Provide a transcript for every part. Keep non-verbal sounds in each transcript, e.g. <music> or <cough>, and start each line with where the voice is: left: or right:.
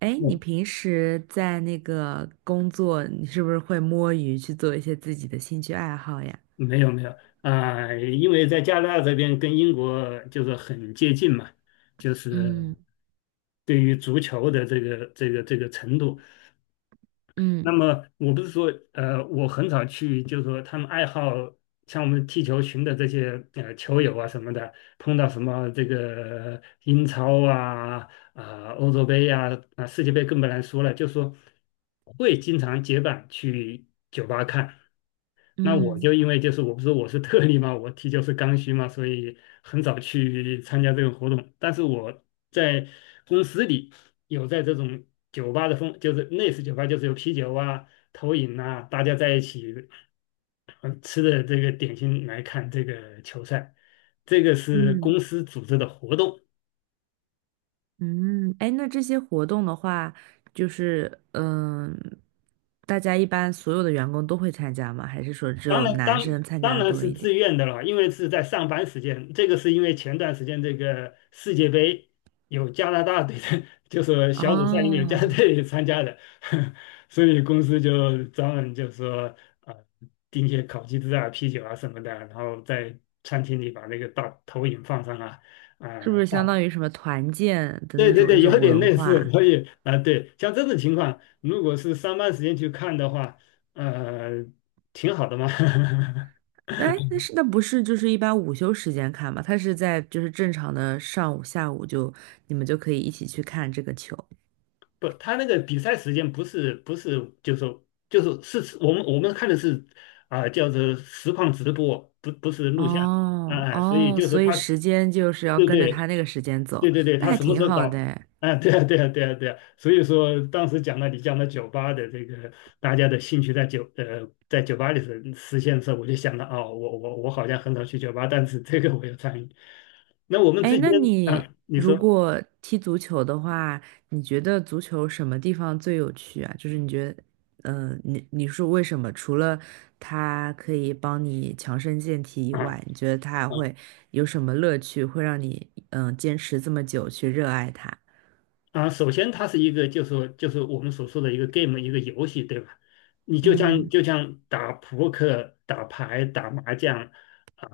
right: 哎，你
left: 嗯，
right: 平时在那个工作，你是不是会摸鱼去做一些自己的兴趣爱好呀？
left: 没有没有，啊、因为在加拿大这边跟英国就是很接近嘛，就是
right: 嗯，
left: 对于足球的这个程度。
right: 嗯，
left: 那么我不是说，我很少去，就是说他们爱好像我们踢球群的这些球友啊什么的，碰到什么这个英超啊、欧洲杯呀啊、世界杯更不能说了，就说会经常结伴去酒吧看。那我
right: 嗯，
left: 就因为就是我不是我是特例嘛，我踢球是刚需嘛，所以很少去参加这个活动。但是我在公司里有在这种酒吧的风，就是类似酒吧，就是有啤酒啊、投影啊，大家在一起吃的这个点心来看这个球赛，这个是
right: 嗯，
left: 公司组织的活动。
right: 嗯。哎，那这些活动的话，就是大家一般所有的员工都会参加吗？还是说只
left: 当
right: 有
left: 然，
right: 男生参
left: 当
right: 加的
left: 然
right: 多
left: 是
right: 一
left: 自
right: 点？
left: 愿的了，因为是在上班时间。这个是因为前段时间这个世界杯有加拿大队的，就是小组赛里面有加拿大
right: 哦，
left: 队参加的，<laughs> 所以公司就专门就说呃订些烤鸡翅啊、啤酒啊什么的，然后在餐厅里把那个大投影放上啊，啊、
right: 是不是相
left: 大
right: 当于什么团建的
left: 对
right: 那
left: 对
right: 种一
left: 对，有
right: 种
left: 点
right: 文
left: 类似。
right: 化？
left: 所以啊、对，像这种情况，如果是上班时间去看的话，呃，挺好的嘛。<laughs>
right: 哎，那不是就是一般午休时间看嘛？他是在就是正常的上午、下午就你们就可以一起去看这个球。
left: 不，他那个比赛时间不是，就是说就是是我们看的是啊、叫做实况直播，不是录像，
right: 哦
left: 哎、所以
right: 哦，
left: 就是
right: 所以
left: 他，
right: 时间就是要
left: 对
right: 跟着
left: 对
right: 他那个时间走，
left: 对对，
right: 那
left: 他
right: 还
left: 什么时
right: 挺
left: 候
right: 好的
left: 搞？
right: 诶。
left: 啊，对啊,所以说当时讲了你讲了酒吧的这个大家的兴趣在酒吧里实现的时候，我就想到哦，我好像很少去酒吧，但是这个我有参与。那我们之
right: 哎，
left: 前
right: 那你
left: 啊，你
right: 如
left: 说
right: 果踢足球的话，你觉得足球什么地方最有趣啊？就是你觉得，你说为什么？除了它可以帮你强身健体以
left: 啊。
right: 外，你觉得它还
left: 啊
right: 会有什么乐趣，会让你坚持这么久去热爱它？
left: 首先它是一个，就是说就是我们所说的一个 game,一个游戏，对吧？你
right: 嗯，
left: 就像打扑克、打牌、打麻将，啊、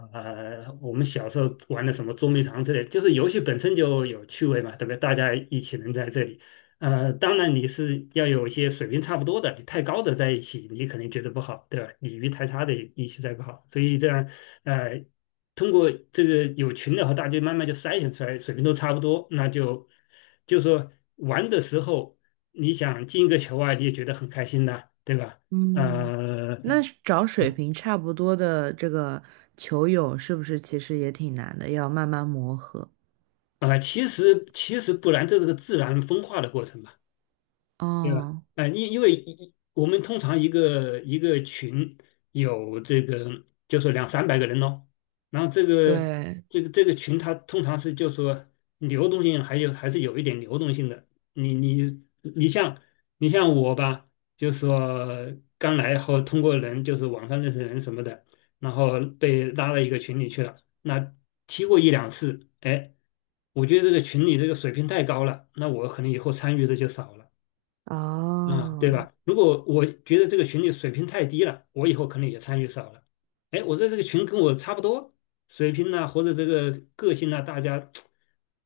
left: 我们小时候玩的什么捉迷藏之类，就是游戏本身就有趣味嘛，对不对？大家一起能在这里，当然你是要有一些水平差不多的，你太高的在一起，你肯定觉得不好，对吧？你鱼太差的一起在不好，所以这样，呃。通过这个有群的和大家慢慢就筛选出来，水平都差不多，那就就说玩的时候，你想进一个球啊，你也觉得很开心的，对吧？
right: 嗯，
left: 呃，
right: 那是找水平差不多的这个球友，是不是其实也挺难的，要慢慢磨合？
left: 啊、其实不然，这是个自然分化的过程嘛。对吧？
right: 哦，
left: 因为一我们通常一个群有这个，就说两三百个人咯，然后
right: 对，
left: 这个群，它通常是就说流动性还是有一点流动性的。你你你像你像我吧，就说刚来后通过人就是网上认识人什么的，然后被拉到一个群里去了，那踢过一两次，哎，我觉得这个群里这个水平太高了，那我可能以后参与的就少了。啊，对
right: 哦。
left: 吧？如果我觉得这个群里水平太低了，我以后可能也参与少了。哎，我在这个群跟我差不多水平呐、或者这个个性呐、大家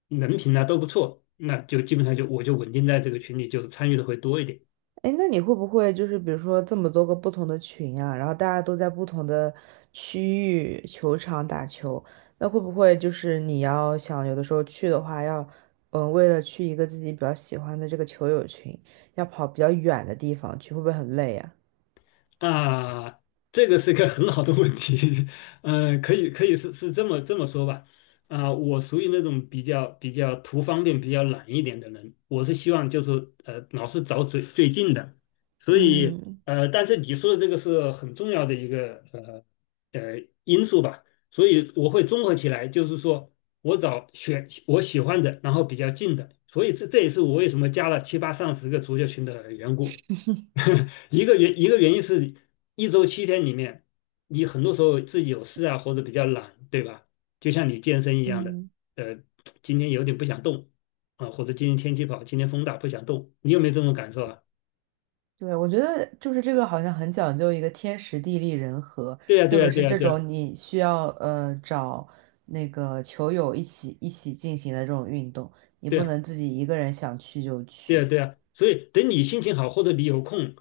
left: 人品呐、都不错，那就基本上就我就稳定在这个群里，就参与的会多一点。
right: 哎，那你会不会就是比如说这么多个不同的群啊，然后大家都在不同的区域球场打球，那会不会就是你要想有的时候去的话要，嗯，为了去一个自己比较喜欢的这个球友群，要跑比较远的地方去，会不会很累呀？
left: 啊，这个是个很好的问题，<laughs> 嗯、可以是这么说吧，啊、我属于那种比较图方便、比较懒一点的人，我是希望就是老是找最近的，所以
right: 嗯，
left: 但是你说的这个是很重要的一个因素吧，所以我会综合起来，就是说我找选我喜欢的，然后比较近的，所以这这也是我为什么加了七八上十个足球群的缘故。<laughs> 一个原因是一周七天里面，你很多时候自己有事啊，或者比较懒，对吧？就像你健身一样的，
right: 嗯。
left: 呃，今天有点不想动啊，或者今天天气不好，今天风大不想动，你有没有这种感受啊？
right: 对，我觉得就是这个好像很讲究一个天时地利人和，
left: 对呀，对
right: 特
left: 呀，
right: 别
left: 对
right: 是
left: 呀，
right: 这
left: 对呀，
right: 种你需要找那个球友一起进行的这种运动，你
left: 对
right: 不
left: 呀，
right: 能自己一个人想去就
left: 对呀，
right: 去，
left: 对呀。所以等你心情好，或者你有空，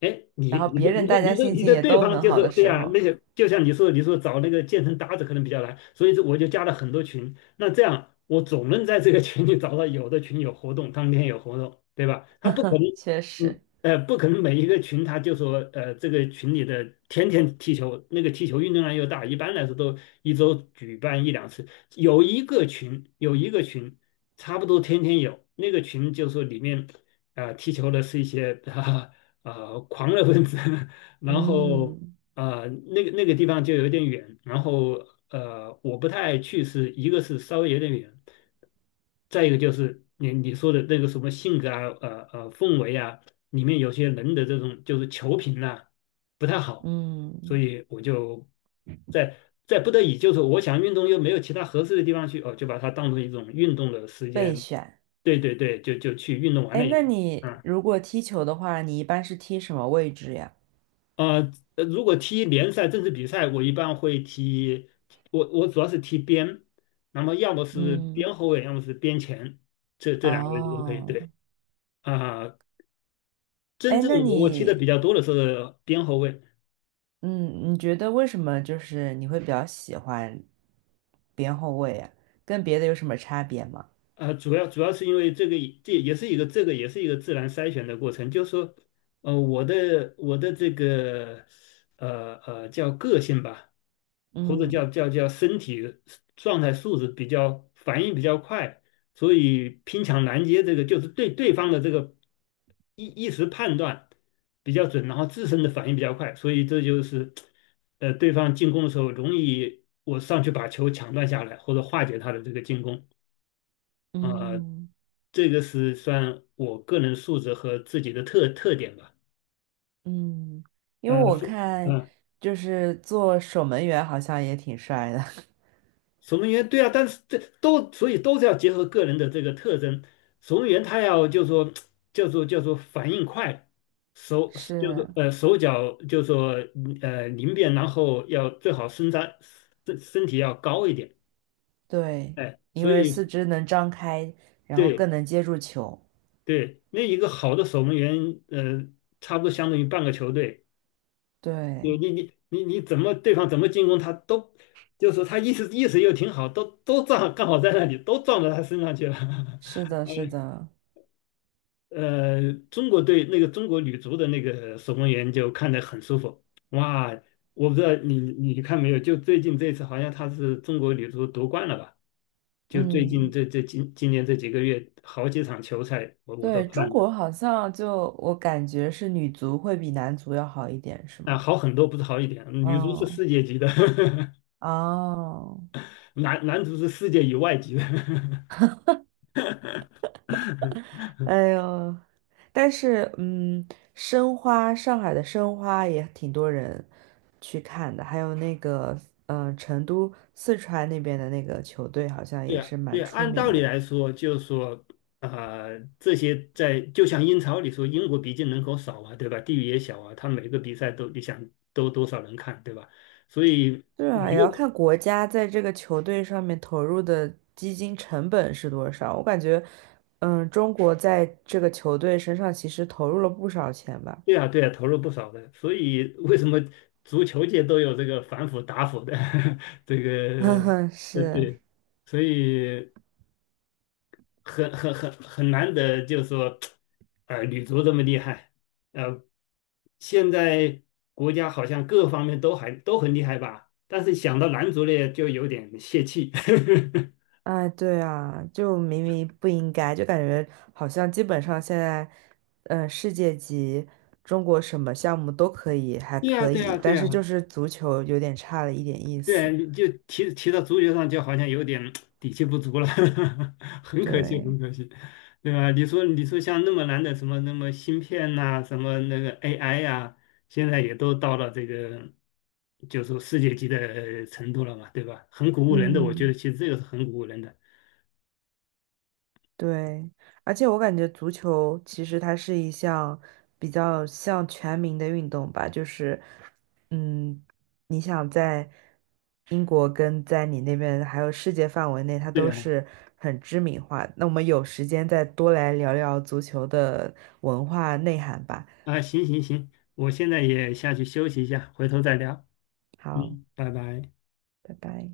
left: 哎，你
right: 然后
left: 你
right: 别
left: 的
right: 人
left: 你的
right: 大家
left: 你的
right: 心
left: 你
right: 情
left: 的
right: 也
left: 对
right: 都
left: 方
right: 很
left: 就
right: 好
left: 是
right: 的
left: 对
right: 时
left: 啊，
right: 候，
left: 那个就像你说找那个健身搭子可能比较难，所以这我就加了很多群。那这样我总能在这个群里找到有的群有活动，当天有活动，对吧？他不可
right: <laughs>
left: 能，
right: 确实，
left: 不可能每一个群他就说这个群里的天天踢球，那个踢球运动量又大，一般来说都一周举办一两次。有一个群差不多天天有，那个群就说里面。踢球的是一些<laughs> 狂热分子，<laughs> 然后
right: 嗯，
left: 那个地方就有点远，然后我不太爱去是，一个是稍微有点远，再一个就是你说的那个什么性格啊，氛围啊，里面有些人的这种就是球品呐不太好，所
right: 嗯，
left: 以我就在不得已，就是我想运动又没有其他合适的地方去，哦，就把它当成一种运动的时
right: 备
left: 间，
right: 选。
left: 对对对，就去运动完
right: 哎，
left: 了。
right: 那
left: 以。
right: 你
left: 嗯，
right: 如果踢球的话，你一般是踢什么位置呀？
left: 如果踢联赛正式比赛，我一般会踢，我主要是踢边，那么要么是
right: 嗯，
left: 边后卫，要么是边前，这这两个位置都可以。
right: 哦。
left: 对啊、真
right: 哎，
left: 正
right: 那
left: 我踢的比
right: 你
left: 较多的是边后卫，
right: 嗯，你觉得为什么就是你会比较喜欢边后卫啊？跟别的有什么差别吗？
left: 主要是因为这个也这个也是一个自然筛选的过程，就是说，我的这个叫个性吧，或者
right: 嗯，
left: 叫身体状态素质比较反应比较快，所以拼抢拦截这个就是对对方的这个一时判断比较准，然后自身的反应比较快，所以这就是对方进攻的时候容易我上去把球抢断下来或者化解他的这个进攻。啊、
right: 嗯，
left: 这个是算我个人素质和自己的特点吧。
right: 嗯，因为
left: 呃，
right: 我
left: 所
right: 看
left: 呃，
right: 就是做守门员好像也挺帅的，
left: 守门员对啊，但是这都所以都是要结合个人的这个特征。守门员他要就说叫做反应快，
right: <laughs>
left: 手就
right: 是，
left: 是手脚就说灵便，然后要最好身体要高一点。
right: 对，
left: 哎，
right: 因
left: 所
right: 为
left: 以
right: 四肢能张开，然后
left: 对
right: 更能接住球。
left: 对，那一个好的守门员，差不多相当于半个球队。你
right: 对，
left: 你你你你怎么对方怎么进攻他都，就是说他意识又挺好，都撞刚好在那里都撞到他身上去了。
right: 是
left: <laughs>
right: 的，
left: 呃
right: 是的，
left: 中国队那个中国女足的那个守门员就看得很舒服。哇，我不知道你看没有？就最近这次好像她是中国女足夺冠了吧？就最近
right: 嗯，
left: 今年这几个月好几场球赛我都
right: 对，中
left: 看了。
right: 国好像就我感觉是女足会比男足要好一点，是
left: 啊，
right: 吗？
left: 好很多，不是好一点。女足是
right: 嗯。
left: 世界级的，<laughs>
right: 哦，
left: 男足是世界以外级的。<laughs>
right: 哎呦。但是申花，上海的申花也挺多人去看的，还有那个成都四川那边的那个球队好像
left: 对
right: 也
left: 啊，
right: 是
left: 对
right: 蛮
left: 啊，
right: 出
left: 按道
right: 名
left: 理
right: 的。
left: 来说，就是说，啊，这些在就像英超里说，英国毕竟人口少啊，对吧？地域也小啊，他每个比赛都你想都多少人看，对吧？所以
right: 对
left: 每
right: 啊，
left: 一
right: 也要
left: 个
right: 看国家在这个球队上面投入的基金成本是多少。我感觉，中国在这个球队身上其实投入了不少钱吧。
left: 对啊，对啊，投入不少的。所以为什么足球界都有这个反腐打腐的 <laughs> 这
right: <laughs>
left: 个
right: 嗯，是。
left: 对，所以很难得，就是说，女足这么厉害，呃，现在国家好像各方面都还都很厉害吧，但是想到男足呢，就有点泄气。<laughs>
right: 哎，对啊，就明明不应该，就感觉好像基本上现在，世界级中国什么项目都可以，还
left: 对呀，
right: 可
left: 对呀，
right: 以，
left: 对
right: 但
left: 呀，
right: 是就是足球有点差了一点意
left: 对，
right: 思。
left: 你就提到足球上，就好像有点底气不足了，<laughs> 很可惜，
right: 对，
left: 很可惜，对吧？你说像那么难的什么那么芯片呐、什么那个 AI 呀、现在也都到了这个，就是说世界级的程度了嘛，对吧？很鼓舞人的，我觉得
right: 嗯。
left: 其实这个是很鼓舞人的。
right: 对，而且我感觉足球其实它是一项比较像全民的运动吧，就是，嗯，你想在英国跟在你那边还有世界范围内，它
left: 对
right: 都
left: 啊，
right: 是很知名化。那我们有时间再多来聊聊足球的文化内涵吧。
left: 啊，行行行，我现在也下去休息一下，回头再聊。
right: 好，
left: 嗯，拜拜。
right: 拜拜。